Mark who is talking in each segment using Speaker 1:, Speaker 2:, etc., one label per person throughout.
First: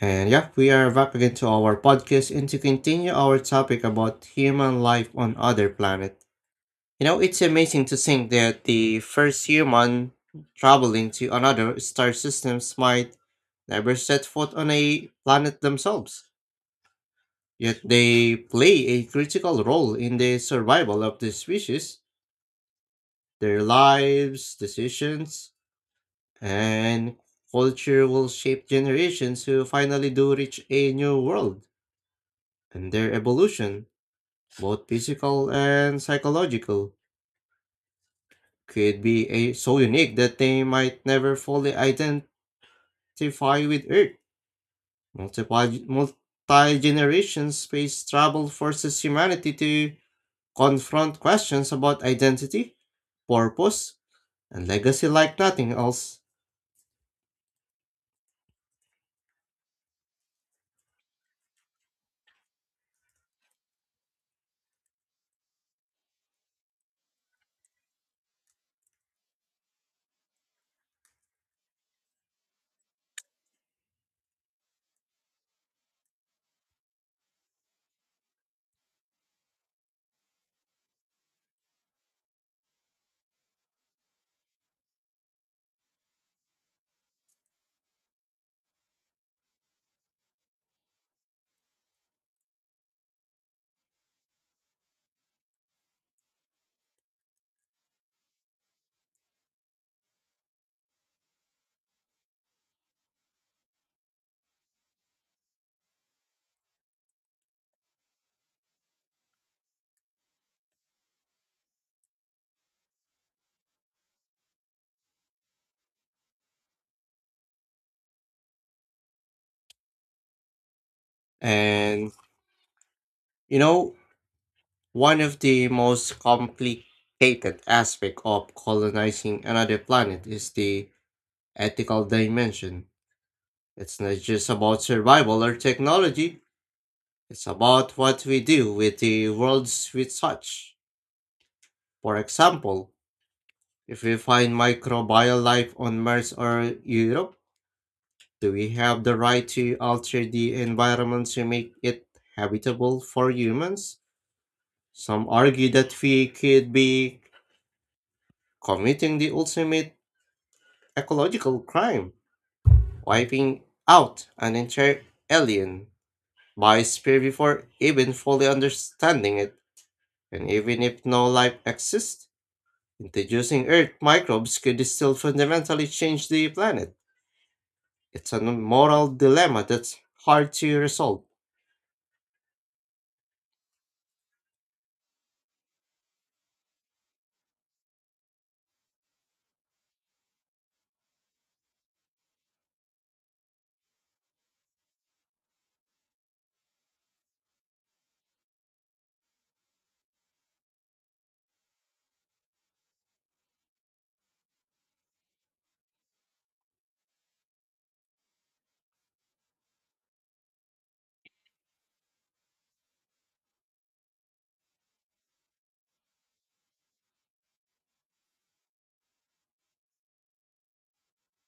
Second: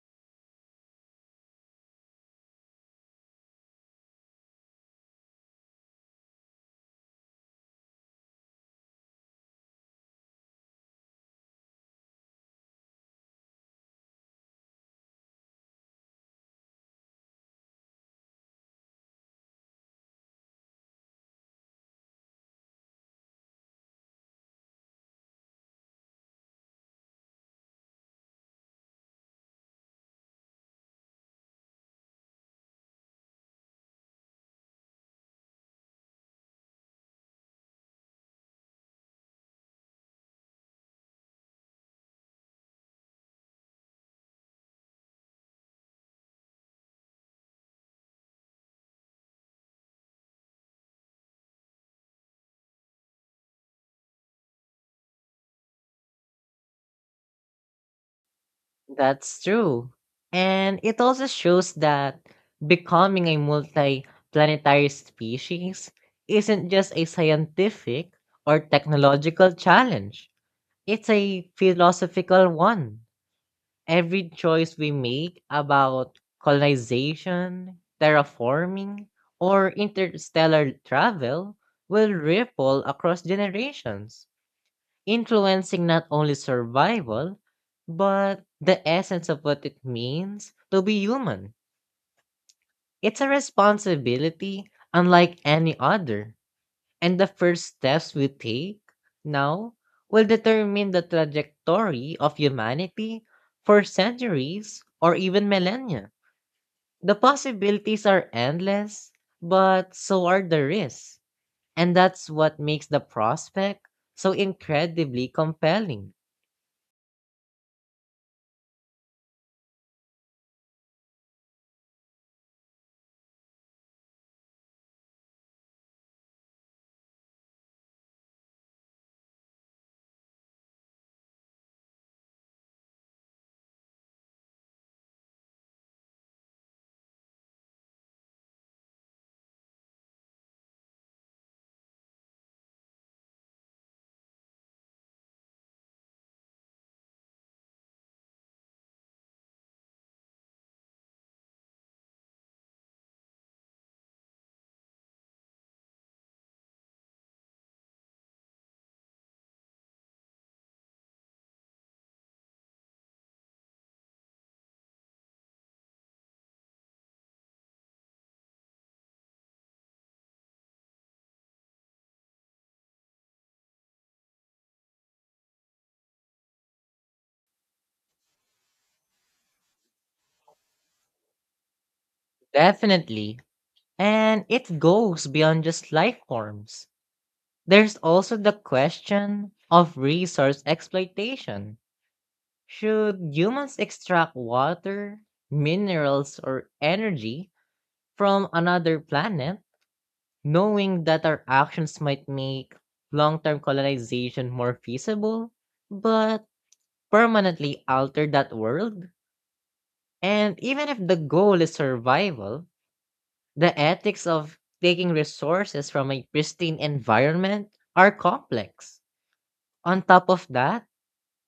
Speaker 1: And yeah, we are back again to our podcast and to continue our topic about human life on other planet. It's amazing to think that the first human traveling to another star systems might never set foot on a planet themselves. Yet they play a critical role in the survival of the species. Their lives, decisions, and culture will shape generations who finally do reach a new world, and their evolution, both physical and psychological, could be so unique that they might never fully identify with Earth. Multi-generation space travel forces humanity to confront questions about identity, purpose, and legacy like nothing else.
Speaker 2: That's true. And it also shows that becoming a multi-planetary species isn't just a scientific or technological challenge. It's a philosophical one. Every choice we make about colonization, terraforming, or interstellar travel will ripple across generations influencing not only survival, but the essence of what it means to be human. It's a responsibility unlike any other, and the first steps we take now will determine the trajectory of humanity for centuries or even millennia. The possibilities are endless, but so are the risks, and that's what makes the prospect so incredibly compelling.
Speaker 1: And you know, one of the most complicated aspects of colonizing another planet is the ethical dimension. It's not just about survival or technology, it's about what we do with the worlds we touch. For example, if we find microbial life on Mars or Europe, do we have the right to alter the environment to make it habitable for humans? Some argue that we could be committing the ultimate ecological crime, wiping out an entire alien by spear before even fully understanding it. And even if no life exists, introducing Earth microbes could still fundamentally change the planet. It's a moral dilemma that's hard to resolve.
Speaker 2: Definitely, and it goes beyond just life forms. There's also the question of resource exploitation. Should humans extract water, minerals, or energy from another planet, knowing that our actions might make long term colonization more feasible, but permanently alter that world? And even if the goal is survival, the ethics of taking resources from a pristine environment are complex. On top of that,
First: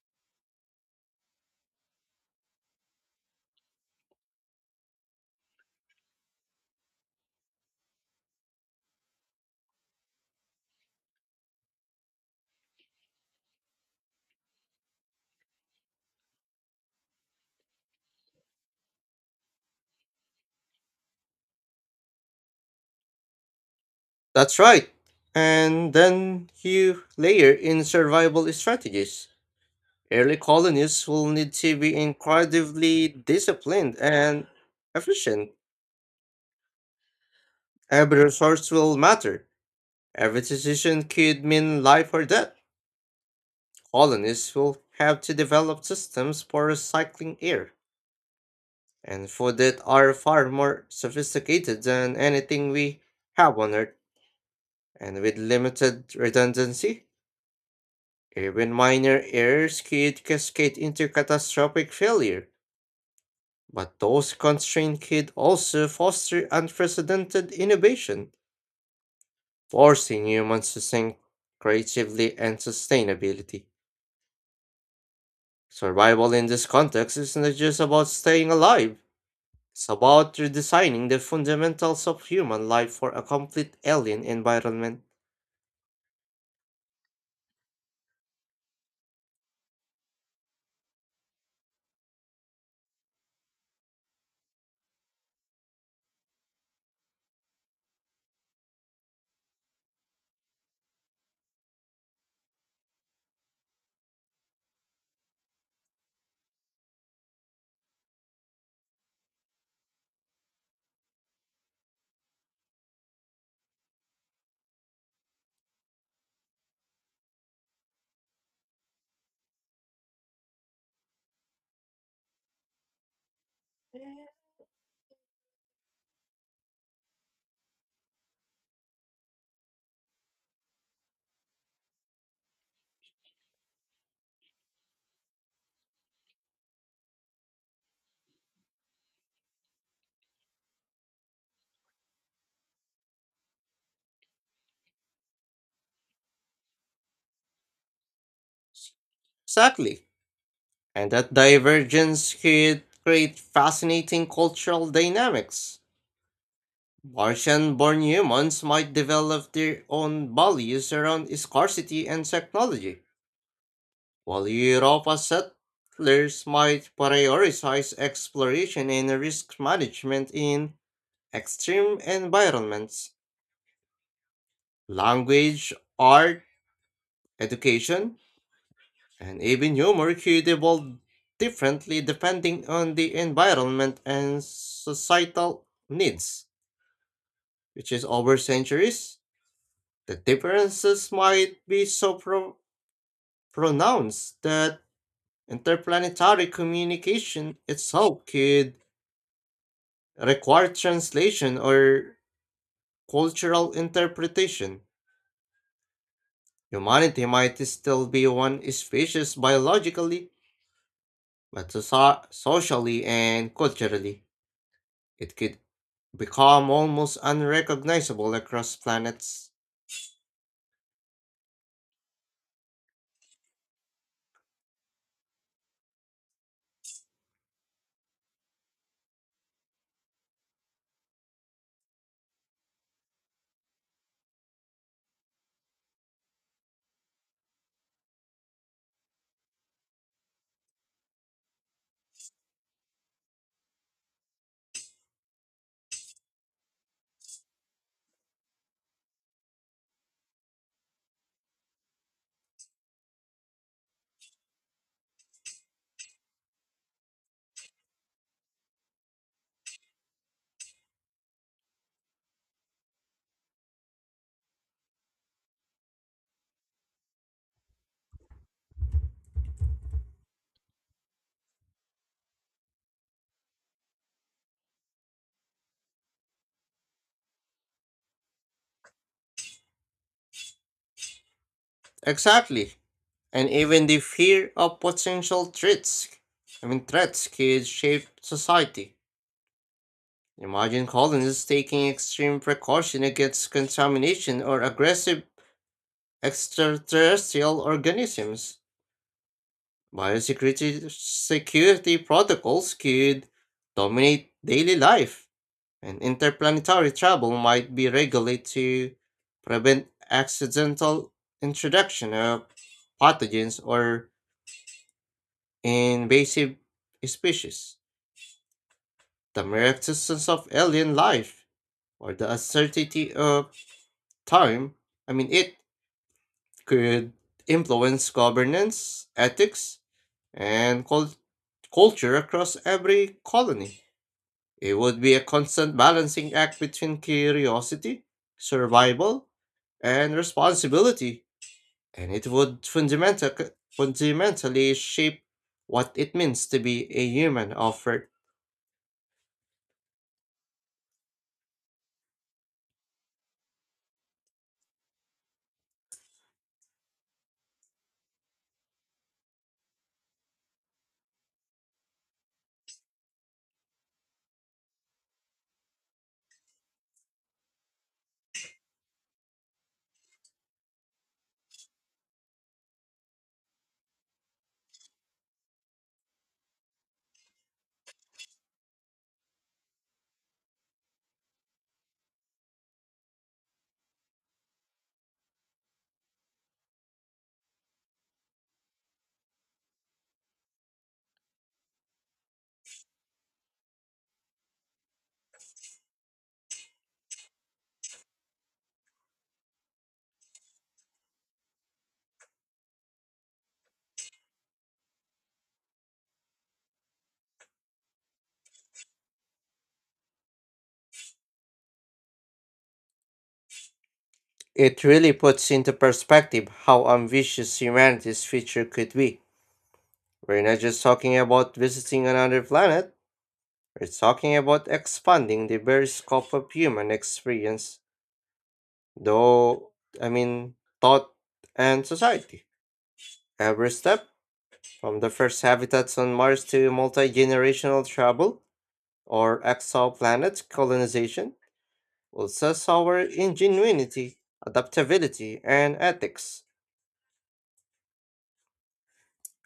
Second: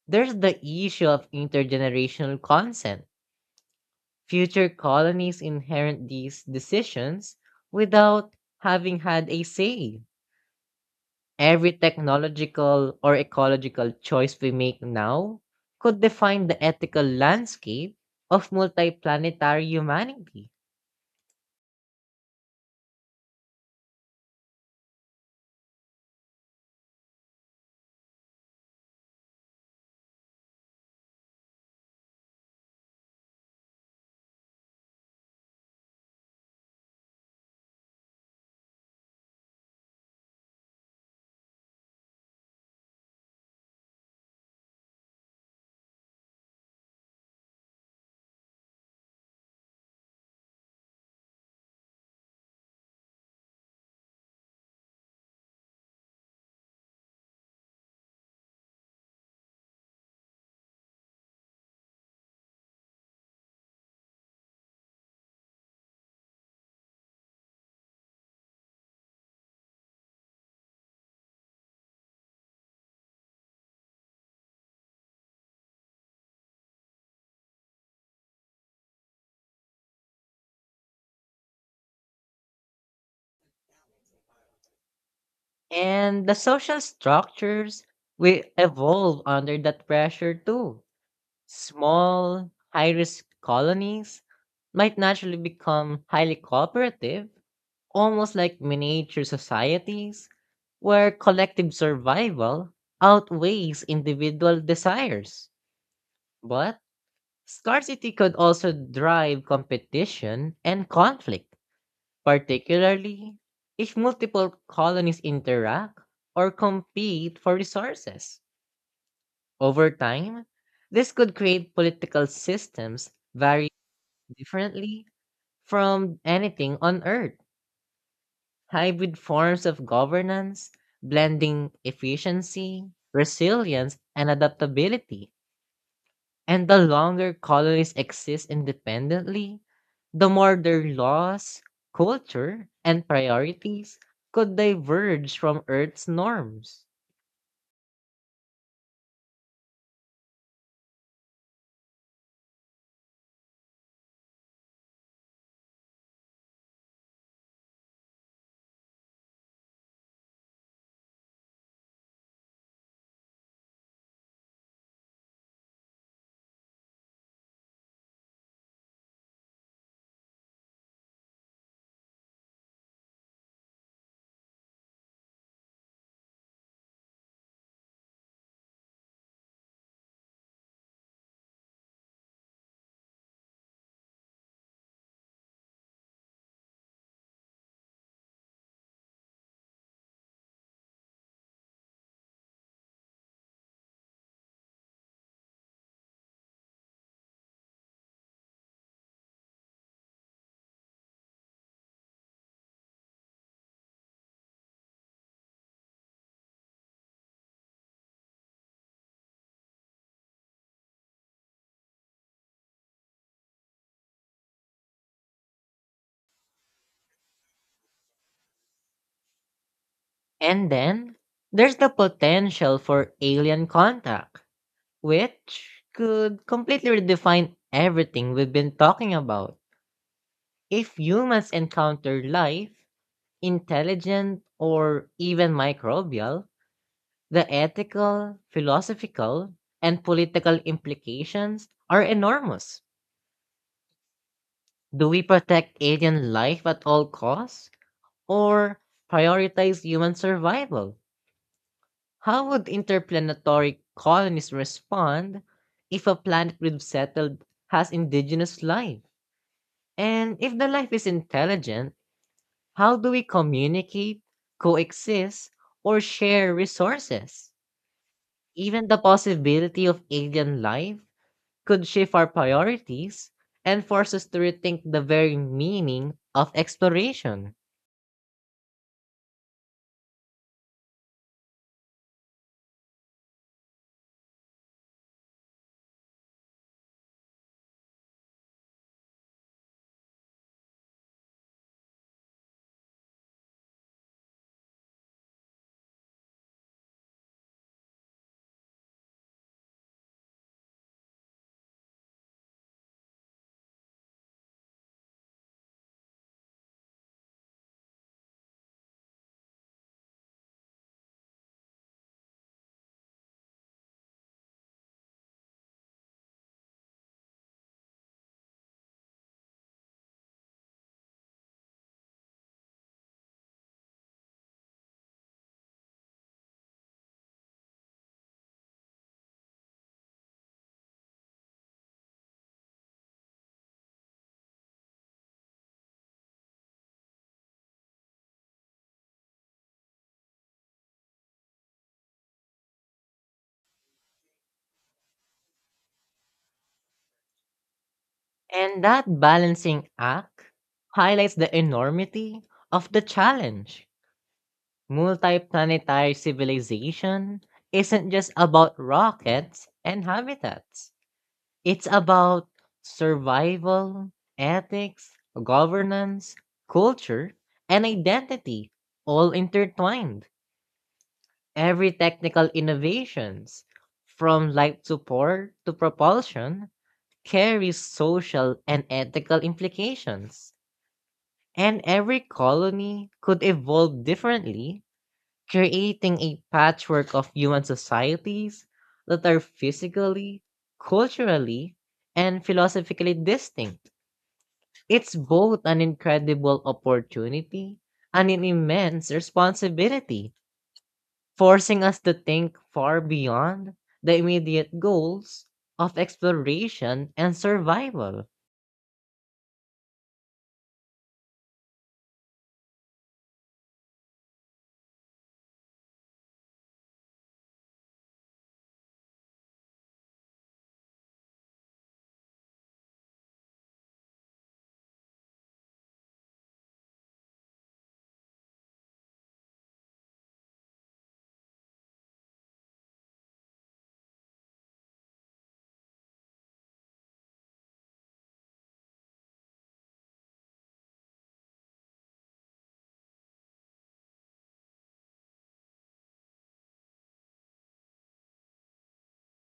Speaker 2: there's the issue of intergenerational consent. Future colonies inherit these decisions without having had a say. Every technological or ecological choice we make now could define the ethical landscape of multiplanetary humanity.
Speaker 1: That's right. And then you layer in survival strategies. Early colonists will need to be incredibly disciplined and efficient. Every resource will matter. Every decision could mean life or death. Colonists will have to develop systems for recycling air and food that are far more sophisticated than anything we have on Earth, and with limited redundancy, even minor errors could cascade into catastrophic failure. But those constraints could also foster unprecedented innovation, forcing humans to think creatively and sustainability. Survival in this context is not just about staying alive. It's about redesigning the fundamentals of human life for a complete alien environment.
Speaker 2: And the social structures will evolve under that pressure too. Small, high risk colonies might naturally become highly cooperative, almost like miniature societies, where collective survival outweighs individual desires. But scarcity could also drive competition and conflict particularly if multiple colonies interact or compete for resources. Over time, this could create political systems very differently from anything on Earth. Hybrid forms of governance, blending efficiency, resilience, and adaptability. And the longer colonies exist independently, the more their laws, culture, and priorities could diverge from Earth's norms.
Speaker 1: Exactly. And that divergence could create fascinating cultural dynamics. Martian born humans might develop their own values around scarcity and technology, while Europa settlers might prioritize exploration and risk management in extreme environments. Language, art, education, and even humor could evolve differently depending on the environment and societal needs, which is over centuries, the differences might be so pronounced that interplanetary communication itself could require translation or cultural interpretation. Humanity might still be one species biologically, but socially and culturally. It could become almost unrecognizable across planets.
Speaker 2: And then there's the potential for alien contact, which could completely redefine everything we've been talking about. If humans encounter life, intelligent, or even microbial, the ethical, philosophical, and political implications are enormous. Do we protect alien life at all costs or prioritize human survival? How would interplanetary colonies respond if a planet we've settled has indigenous life? And if the life is intelligent, how do we communicate, coexist, or share resources? Even the possibility of alien life could shift our priorities and force us to rethink the very meaning of exploration.
Speaker 1: Exactly. And even the fear of potential threats, I mean threats could shape society. Imagine colonists taking extreme precaution against contamination or aggressive extraterrestrial organisms. Biosecurity security protocols could dominate daily life, and interplanetary travel might be regulated to prevent accidental introduction of pathogens or invasive species. The mere existence of alien life or the uncertainty of time, I mean, it could influence governance, ethics, and culture across every colony. It would be a constant balancing act between curiosity, survival, and responsibility, and it would fundamentally shape what it means to be a human of worth.
Speaker 2: And that balancing act highlights the enormity of the challenge. Multiplanetary civilization isn't just about rockets and habitats. It's about survival, ethics, governance, culture, and identity all intertwined. Every technical innovations, from light support to propulsion, carries social and ethical implications. And every colony could evolve differently, creating a patchwork of human societies that are physically, culturally, and philosophically distinct. It's both an incredible opportunity and an immense responsibility forcing us to think far beyond the immediate goals of exploration and survival.
Speaker 1: It really puts into perspective how ambitious humanity's future could be. We're not just talking about visiting another planet, we're talking about expanding the very scope of human experience, though, I mean, thought and society. Every step, from the first habitats on Mars to multi generational travel or exoplanet colonization, will test our ingenuity, adaptability, and ethics.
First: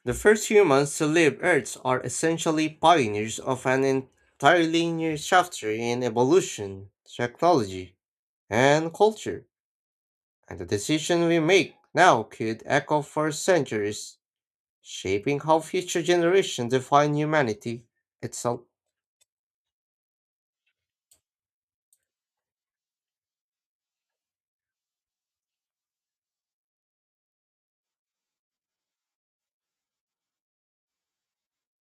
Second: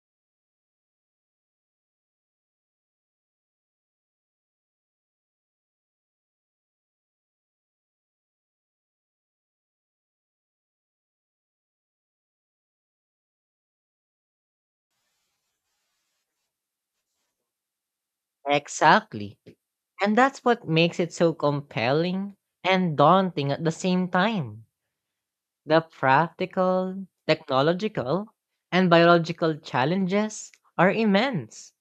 Speaker 1: The first humans to leave Earth are essentially pioneers of an entirely new chapter in evolution, technology, and culture, and the decision we make now could echo for centuries, shaping how future generations define humanity itself.
Speaker 2: Exactly. And that's what makes it so compelling and daunting at the same time. The practical, technological, and biological challenges are immense,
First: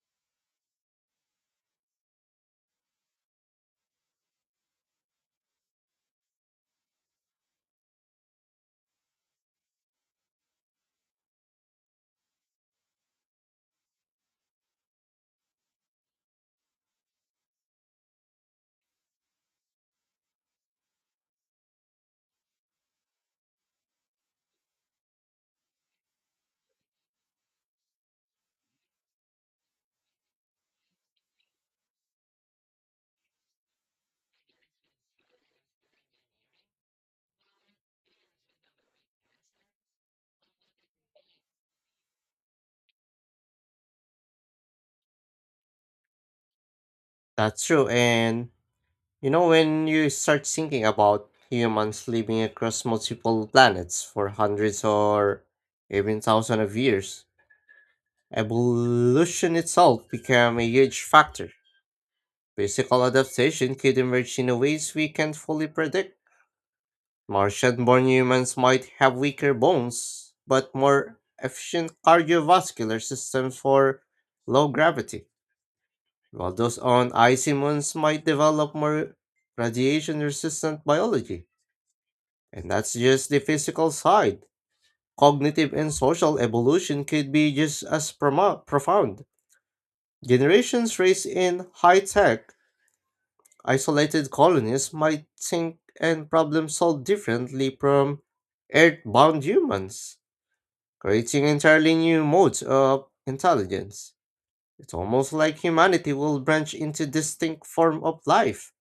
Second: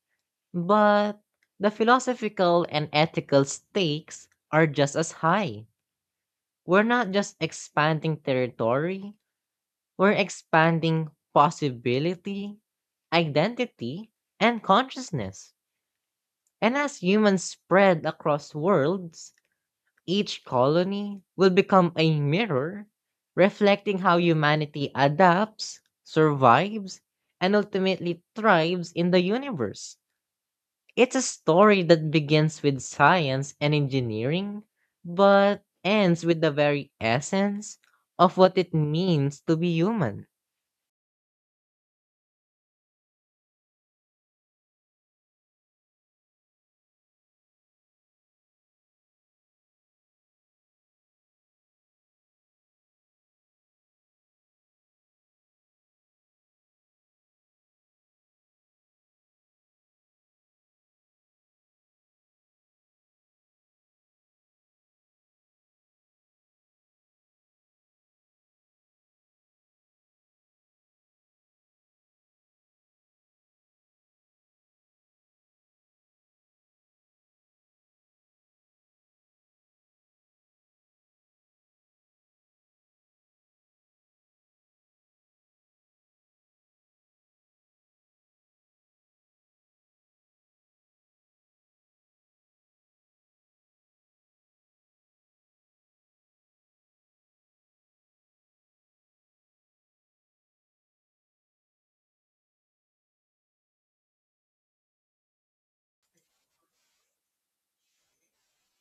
Speaker 2: but the philosophical and ethical stakes are just as high. We're not just expanding territory, we're expanding possibility, identity, and consciousness. And as humans spread across worlds, each colony will become a mirror reflecting how humanity adapts, survives, and ultimately thrives in the universe. It's a story that begins with science and engineering, but ends with the very essence of what it means to be human.
Speaker 1: That's true. And when you start thinking about humans living across multiple planets for hundreds or even thousands of years, evolution itself became a huge factor. Physical adaptation could emerge in ways we can't fully predict. Martian born humans might have weaker bones, but more efficient cardiovascular systems for low gravity, while those on icy moons might develop more radiation resistant biology. And that's just the physical side. Cognitive and social evolution could be just as profound. Generations raised in high tech, isolated colonies might think and problem solve differently from earthbound humans, creating entirely new modes of intelligence. It's almost like humanity will branch into distinct form of life,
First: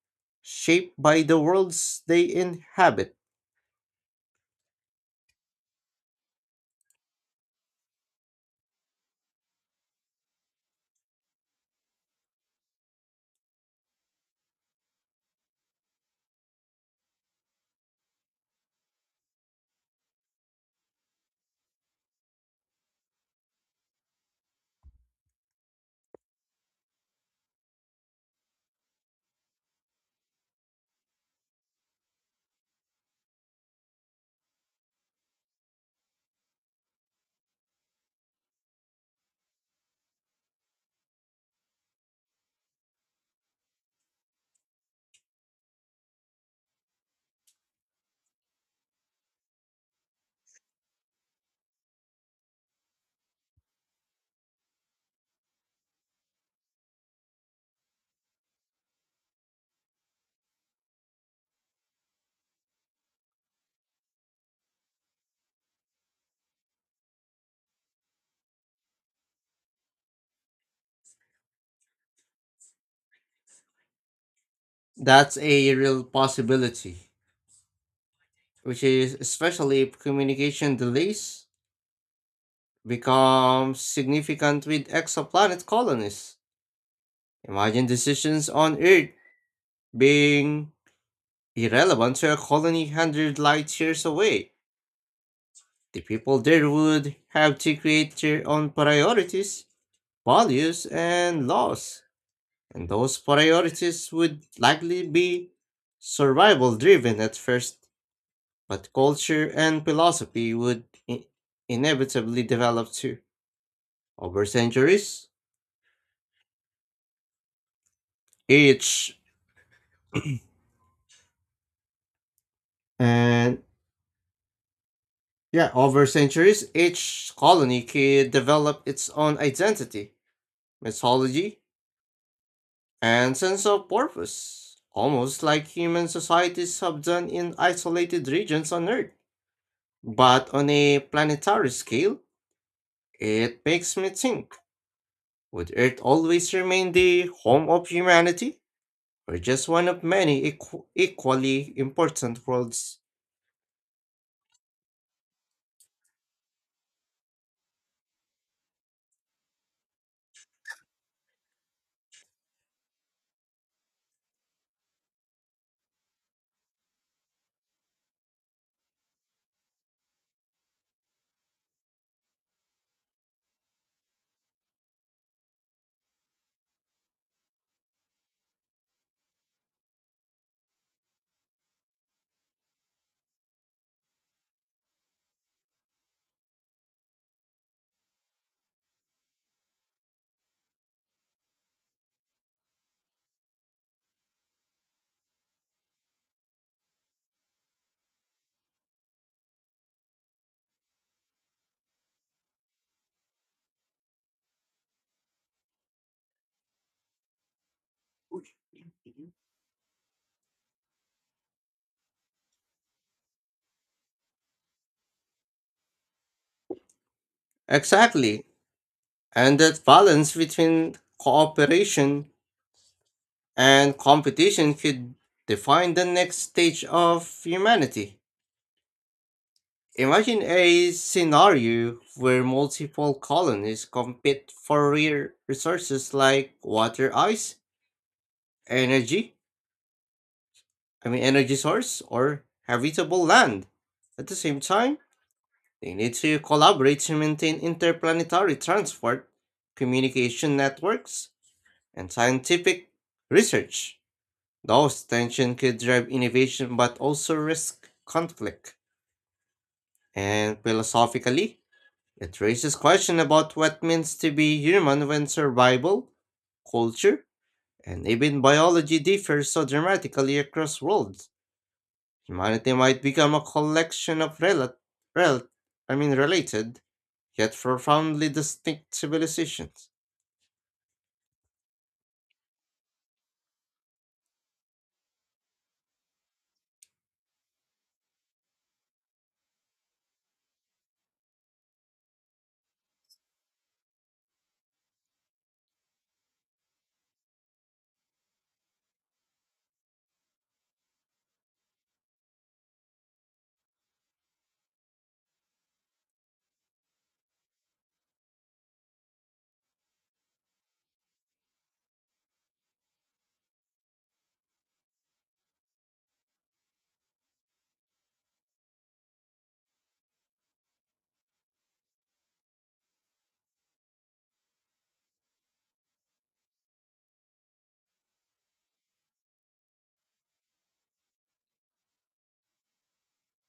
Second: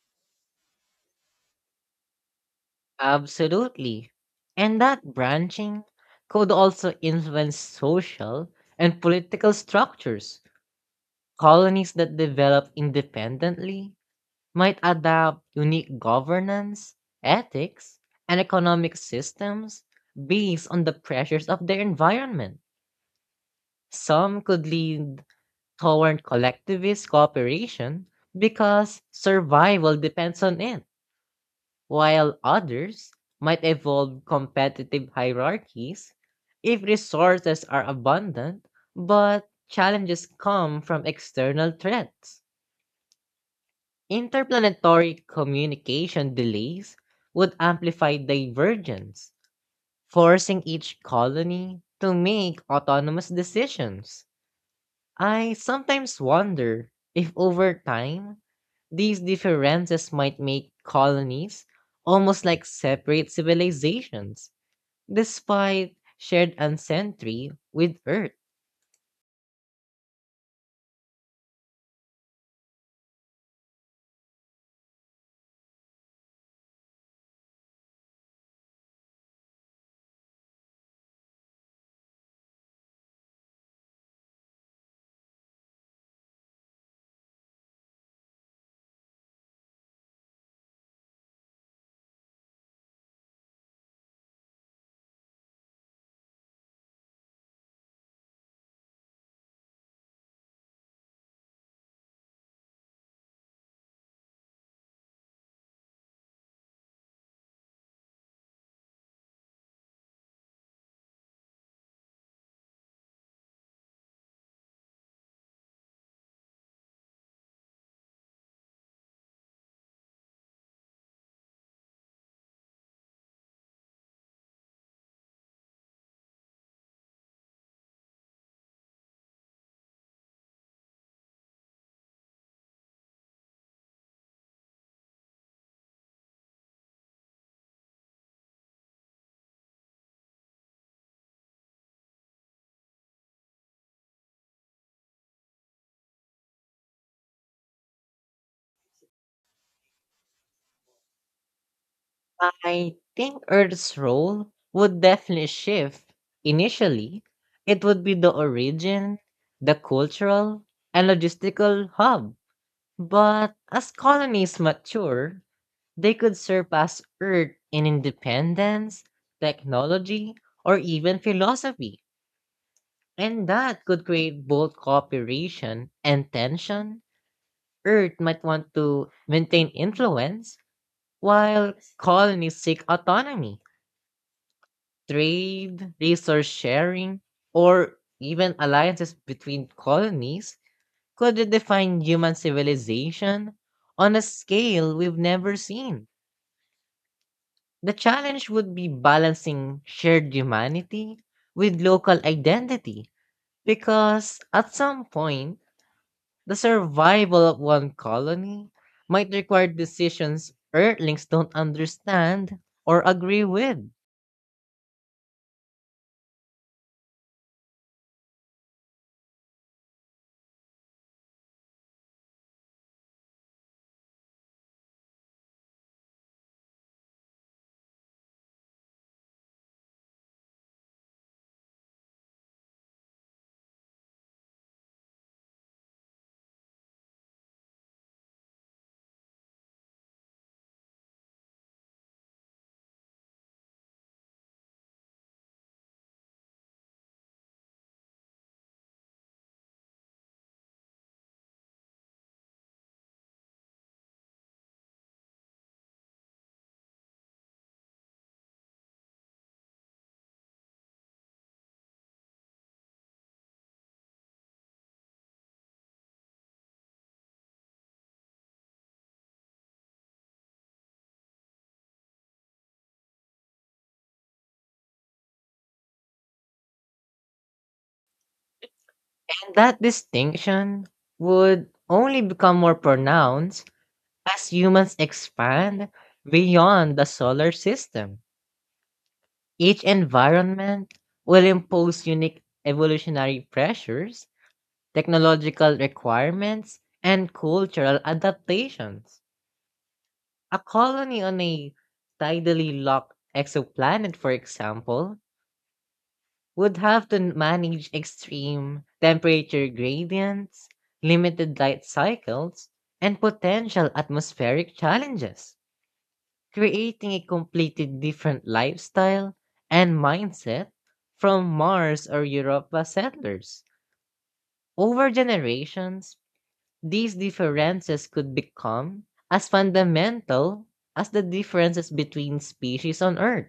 Speaker 1: shaped by the worlds they inhabit.
Speaker 2: Absolutely. And that branching could also influence social and political structures. Colonies that develop independently might adopt unique governance, ethics, and economic systems based on the pressures of their environment. Some could lead toward collectivist cooperation because survival depends on it while others might evolve competitive hierarchies if resources are abundant but challenges come from external threats. Interplanetary communication delays would amplify divergence, forcing each colony to make autonomous decisions. I sometimes wonder if over time, these differences might make colonies almost like separate civilizations, despite shared ancestry with Earth.
Speaker 1: That's a real possibility, which is especially if communication delays become significant with exoplanet colonies. Imagine decisions on Earth being irrelevant to a colony 100 light years away. The people there would have to create their own priorities, values, and laws, and those priorities would likely be survival driven at first, but culture and philosophy would inevitably develop too over centuries. Each And, yeah, over centuries, each colony could develop its own identity, mythology, and sense of purpose, almost like human societies have done in isolated regions on Earth. But on a planetary scale, it makes me think, would Earth always remain the home of humanity, or just one of many equally important
Speaker 2: I
Speaker 1: worlds?
Speaker 2: think Earth's role would definitely shift. Initially, it would be the origin, the cultural, and logistical hub. But as colonies mature, they could surpass Earth in independence, technology, or even philosophy. And that could create both cooperation and tension. Earth might want to maintain influence, while colonies seek autonomy, trade, resource sharing, or even alliances between colonies could redefine human civilization on a scale we've never seen. The challenge would be balancing shared humanity with local identity because at some point, the survival of one colony might require decisions Earthlings don't understand or agree with.
Speaker 1: Exactly, and that balance between cooperation and competition could define the next stage of humanity. Imagine a scenario where multiple colonies compete for rare resources like water, ice, energy, I mean energy source or habitable land. At the same time, they need to collaborate to maintain interplanetary transport, communication networks, and scientific research. Those tensions could drive innovation but also risk conflict. And philosophically, it raises questions about what means to be human when survival, culture, and even biology differs so dramatically across worlds. Humanity might become a collection of rel- I mean related, yet profoundly distinct
Speaker 2: And that
Speaker 1: civilizations.
Speaker 2: distinction would only become more pronounced as humans expand beyond the solar system. Each environment will impose unique evolutionary pressures technological requirements, and cultural adaptations. A colony on a tidally locked exoplanet, for example, would have to manage extreme temperature gradients, limited light cycles, and potential atmospheric challenges, creating a completely different lifestyle and mindset from Mars or Europa settlers. Over generations, these differences could become as fundamental as the differences between species on Earth.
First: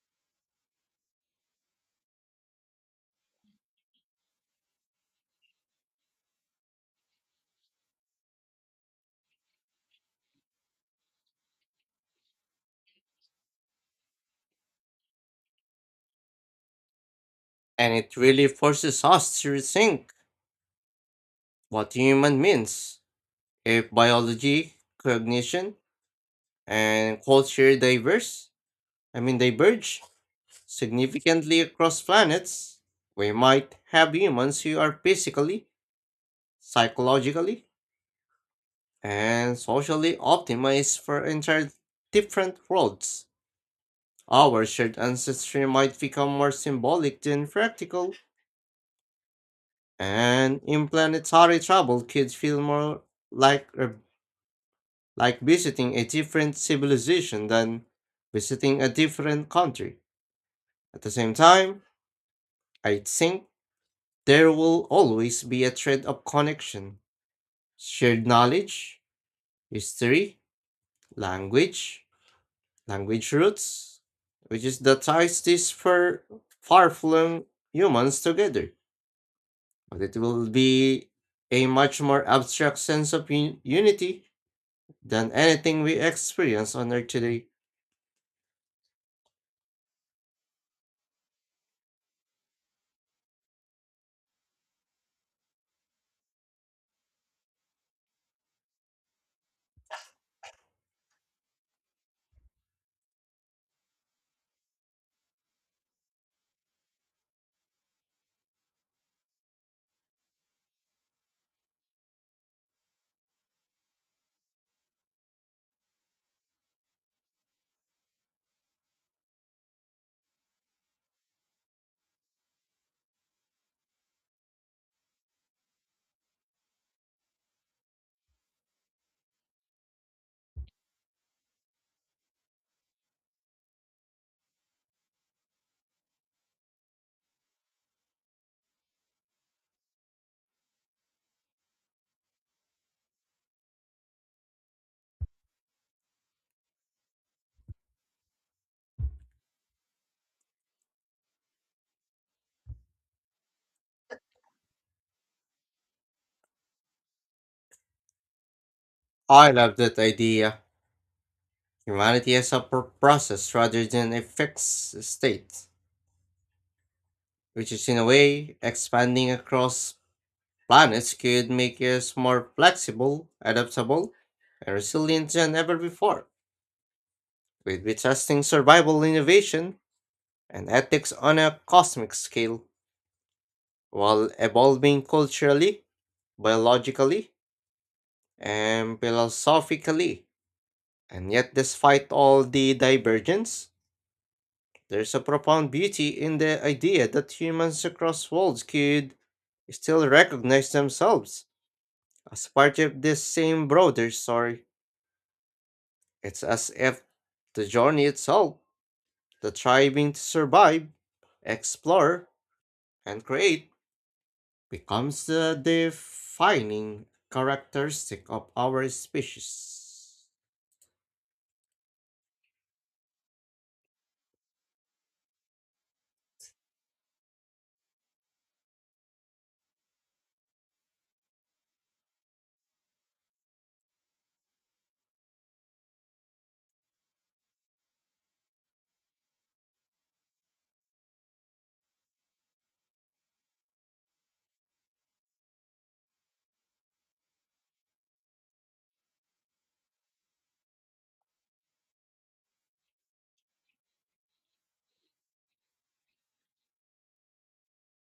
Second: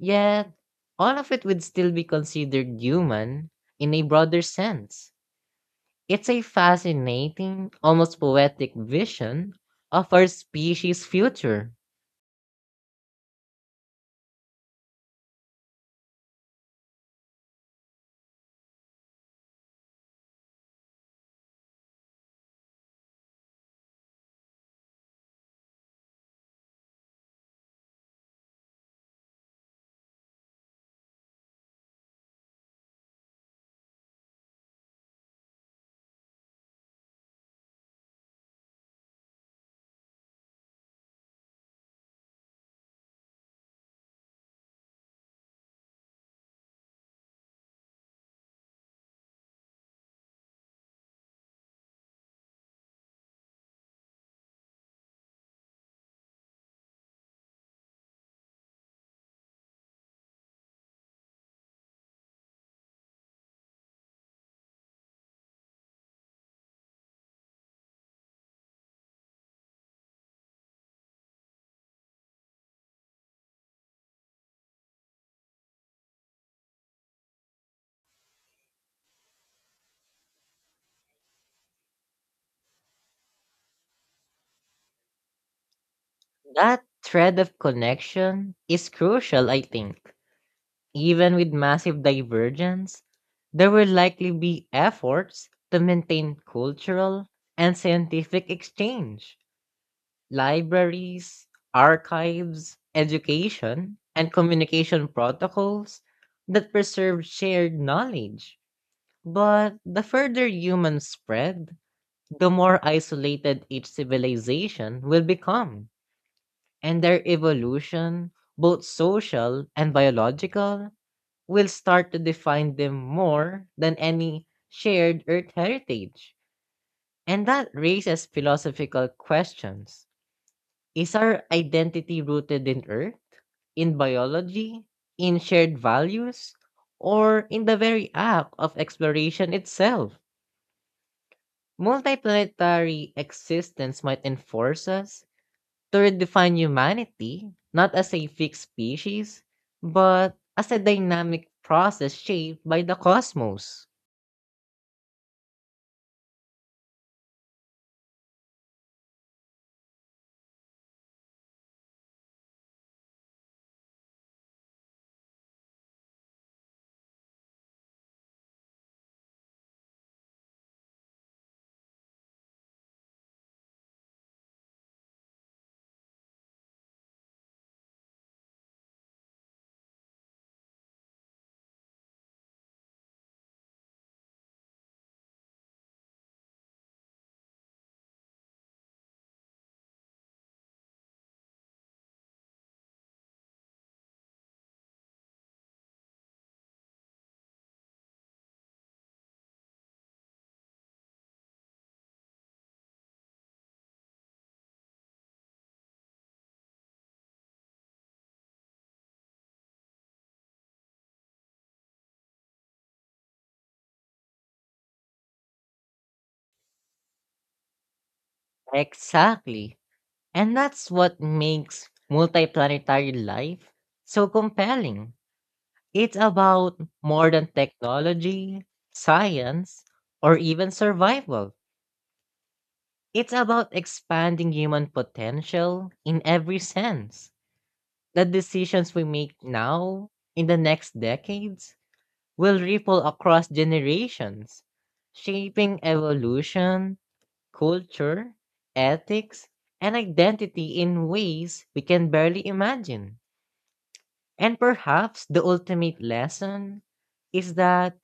Speaker 2: Yet, all of it would still be considered human in a broader sense. It's a fascinating, almost poetic vision of our species' future.
Speaker 1: And it really forces us to rethink what human means. If biology, cognition, and culture I mean diverge significantly across planets, we might have humans who are physically, psychologically, and socially optimized for entire different worlds. Our shared ancestry might become more symbolic than practical, and in planetary travel could feel more like er, like visiting a different civilization than visiting a different country. At the same time, I think there will always be a thread of connection, shared knowledge, history, language, language roots, which is that ties these far-flung humans together, but it will be a much more abstract sense of unity than anything we experience
Speaker 2: That
Speaker 1: on Earth
Speaker 2: thread
Speaker 1: today.
Speaker 2: of connection is crucial, I think. Even with massive divergence, there will likely be efforts to maintain cultural and scientific exchange. Libraries, archives, education, and communication protocols that preserve shared knowledge. But the further humans spread, the more isolated each civilization will become, and their evolution, both social and biological, will start to define them more than any shared Earth heritage. And that raises philosophical questions. Is our identity rooted in Earth, in biology, in shared values, or in the very act of exploration itself? Multiplanetary existence might enforce us to redefine humanity not as a fixed species, but as a dynamic process shaped by the cosmos.
Speaker 1: I love that idea. Humanity as a process rather than a fixed state, which is in a way expanding across planets could make us more flexible, adaptable, and resilient than ever before. We'd be testing survival innovation and ethics on a cosmic scale while evolving culturally, biologically, and philosophically. And yet, despite all the divergence, there's a profound beauty in the idea that humans across worlds could still recognize themselves as part of this same broader story. It's as if the journey itself, the striving to survive, explore, and create, becomes the defining characteristic of our
Speaker 2: Exactly.
Speaker 1: species.
Speaker 2: And that's what makes multiplanetary life so compelling. It's about more than technology, science, or even survival. It's about expanding human potential in every sense. The decisions we make now, in the next decades, will ripple across generations, shaping evolution culture, ethics, and identity in ways we can barely imagine. And perhaps the ultimate lesson is that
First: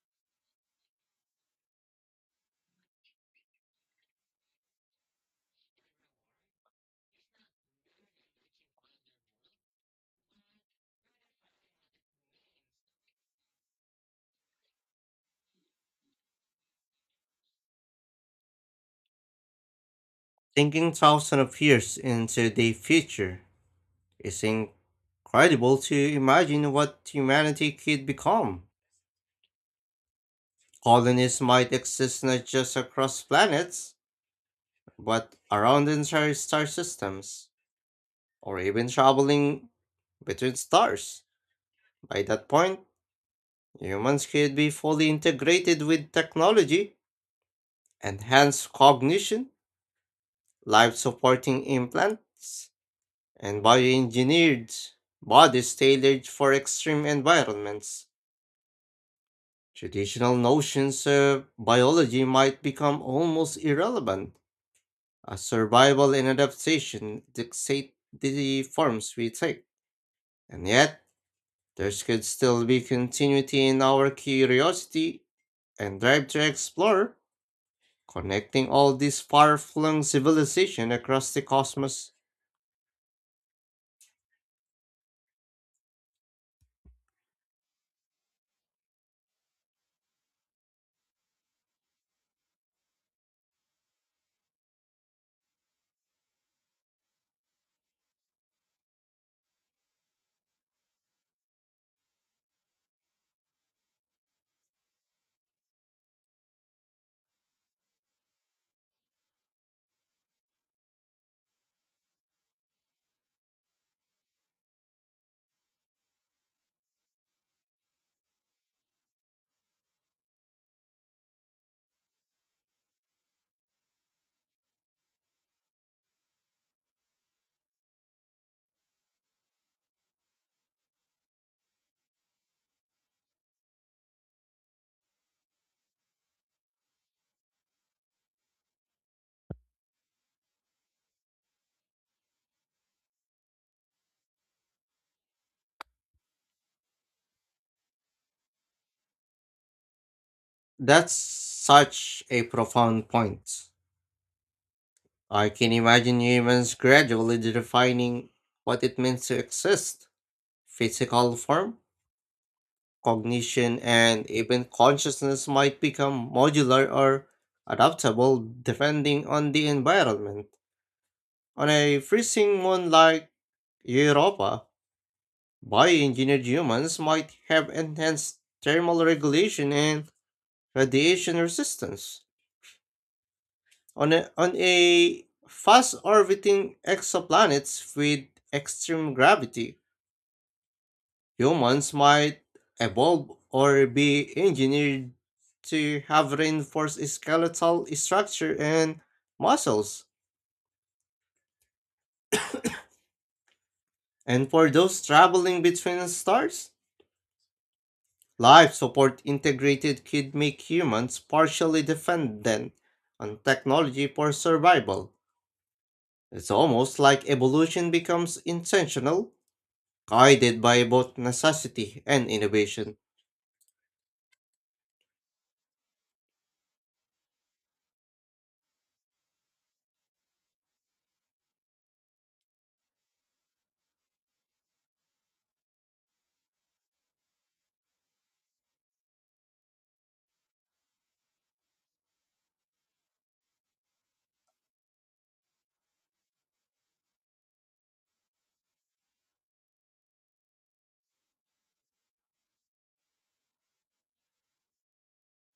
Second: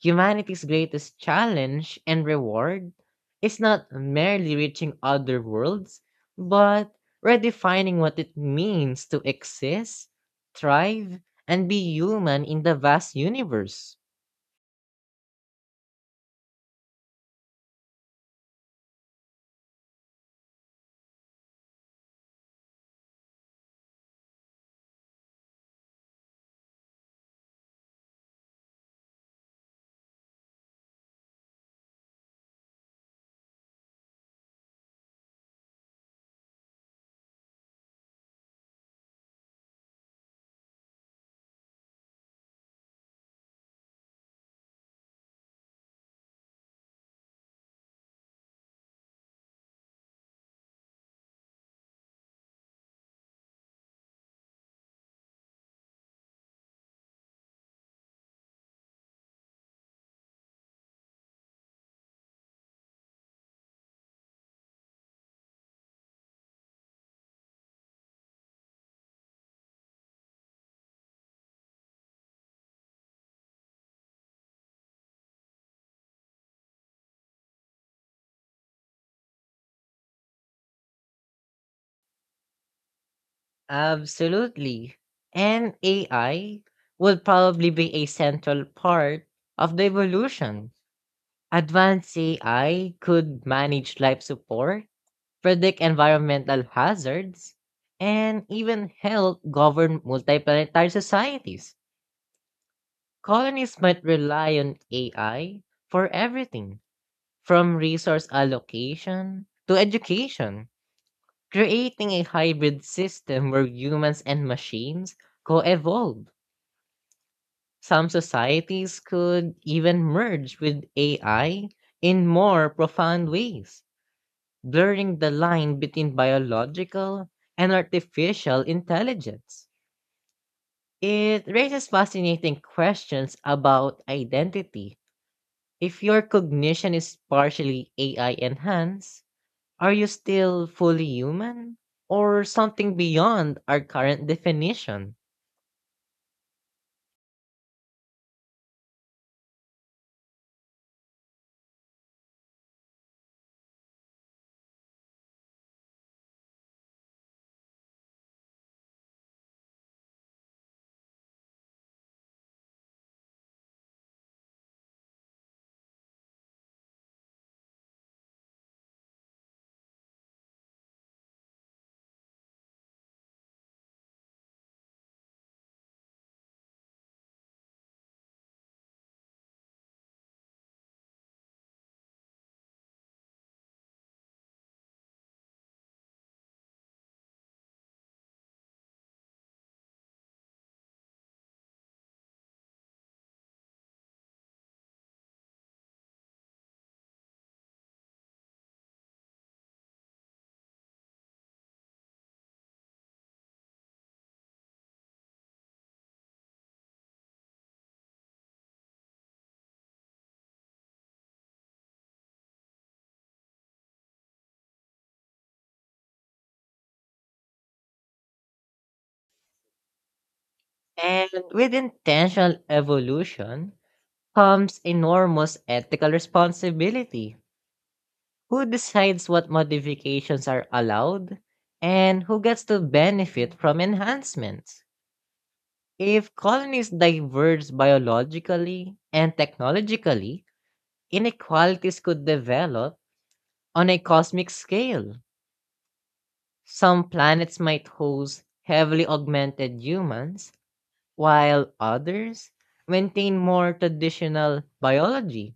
Speaker 2: humanity's greatest challenge and reward is not merely reaching other worlds, but redefining what it means to exist, thrive, and be human in the vast universe.
Speaker 1: Thinking thousands of years into the future, it's incredible to imagine what humanity could become. Colonies might exist not just across planets, but around entire star systems, or even traveling between stars. By that point, humans could be fully integrated with technology, enhanced cognition, life supporting implants, and bioengineered bodies tailored for extreme environments. Traditional notions of biology might become almost irrelevant as survival and adaptation dictate the forms we take. And yet, there could still be continuity in our curiosity and drive to explore, connecting all these far-flung civilizations across the cosmos.
Speaker 2: Absolutely. And AI will probably be a central part of the evolution. Advanced AI could manage life support, predict environmental hazards, and even help govern multiplanetary societies. Colonies might rely on AI for everything, from resource allocation to education, creating a hybrid system where humans and machines co evolve. Some societies could even merge with AI in more profound ways, blurring the line between biological and artificial intelligence. It raises fascinating questions about identity. If your cognition is partially AI enhanced, are you still fully human or something beyond our current definition?
Speaker 1: That's such a profound point. I can imagine humans gradually defining what it means to exist. Physical form, cognition, and even consciousness might become modular or adaptable depending on the environment. On a freezing moon like Europa, bioengineered humans might have enhanced thermal regulation and radiation resistance. On a fast orbiting exoplanets with extreme gravity, humans might evolve or be engineered to have reinforced skeletal structure and muscles. And for those traveling between stars, life support integrated could make humans partially dependent on technology for survival. It's almost like evolution becomes intentional, guided by both
Speaker 2: And with
Speaker 1: necessity and
Speaker 2: intentional
Speaker 1: innovation.
Speaker 2: evolution, comes enormous ethical responsibility. Who decides what modifications are allowed and who gets to benefit from enhancements? If colonies diverge biologically and technologically, inequalities could develop on a cosmic scale. Some planets might host heavily augmented humans, while others maintain more traditional biology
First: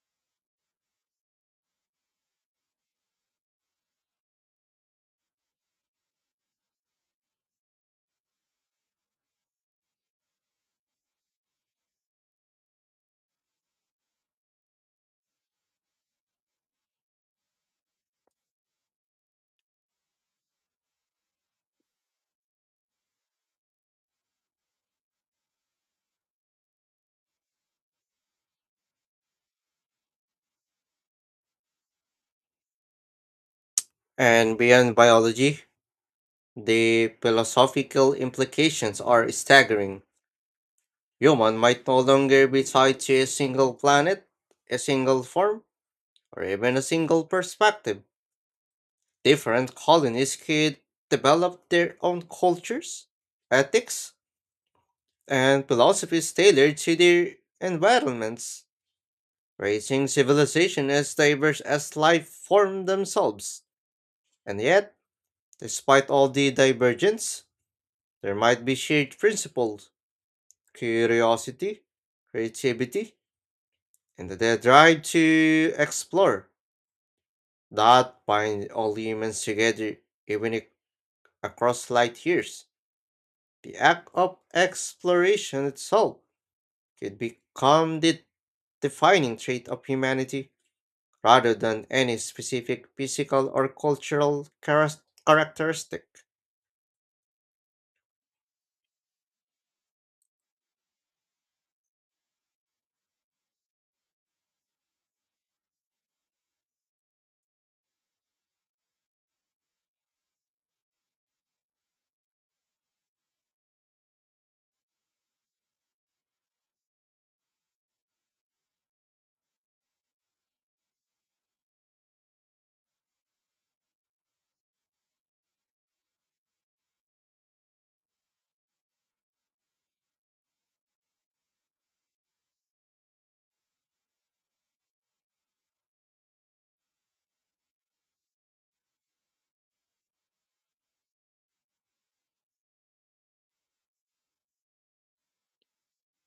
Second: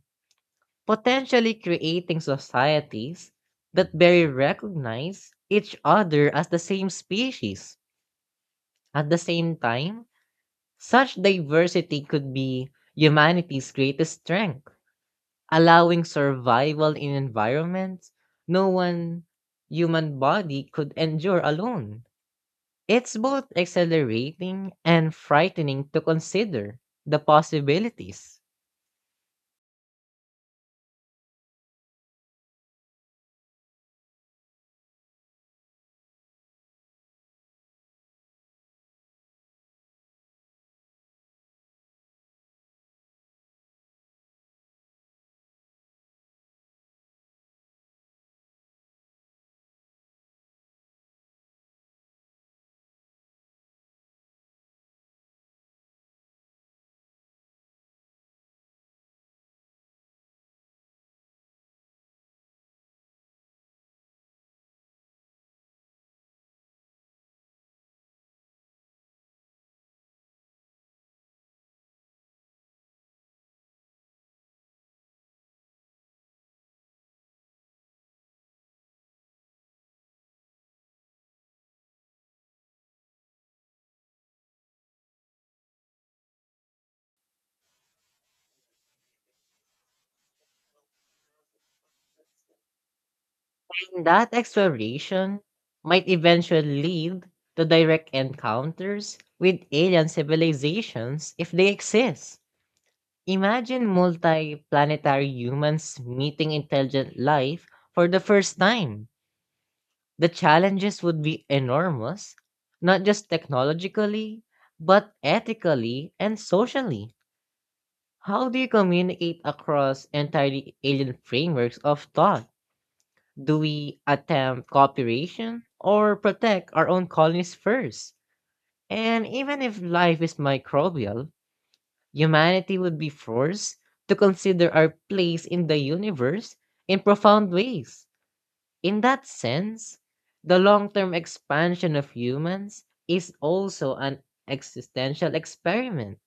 Speaker 2: potentially creating societies that barely recognize each other as the same species. At the same time, such diversity could be humanity's greatest strength, allowing survival in environments no one human body could endure alone. It's both exhilarating and frightening to consider the possibilities.
Speaker 1: And beyond biology, the philosophical implications are staggering. Human might no longer be tied to a single planet, a single form, or even a single perspective. Different colonies could develop their own cultures, ethics, and philosophies tailored to their environments, raising civilization as diverse as life form themselves. And yet, despite all the divergence, there might be shared principles, curiosity, creativity, and the drive to explore that bind all humans together, even across light years. The act of exploration itself could become the defining trait of humanity rather than any specific physical or
Speaker 2: That
Speaker 1: cultural
Speaker 2: exploration might
Speaker 1: characteristic.
Speaker 2: eventually lead to direct encounters with alien civilizations if they exist. Imagine multi planetary humans meeting intelligent life for the first time. The challenges would be enormous, not just technologically, but ethically and socially. How do you communicate across entirely alien frameworks of thought? Do we attempt cooperation or protect our own colonies first? And even if life is microbial, humanity would be forced to consider our place in the universe in profound ways. In that sense, the long term expansion of humans is also an existential experiment,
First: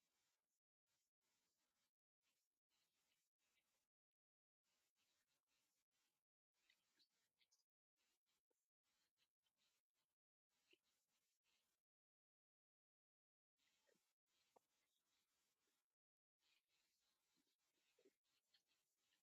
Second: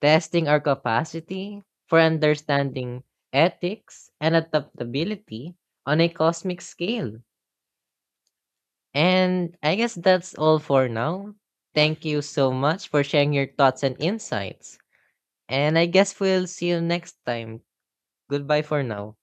Speaker 2: testing our capacity for understanding ethics and adaptability on a cosmic scale. And I guess that's all for now. Thank you so much for sharing your thoughts and insights. And I guess we'll see you next time. Goodbye for now.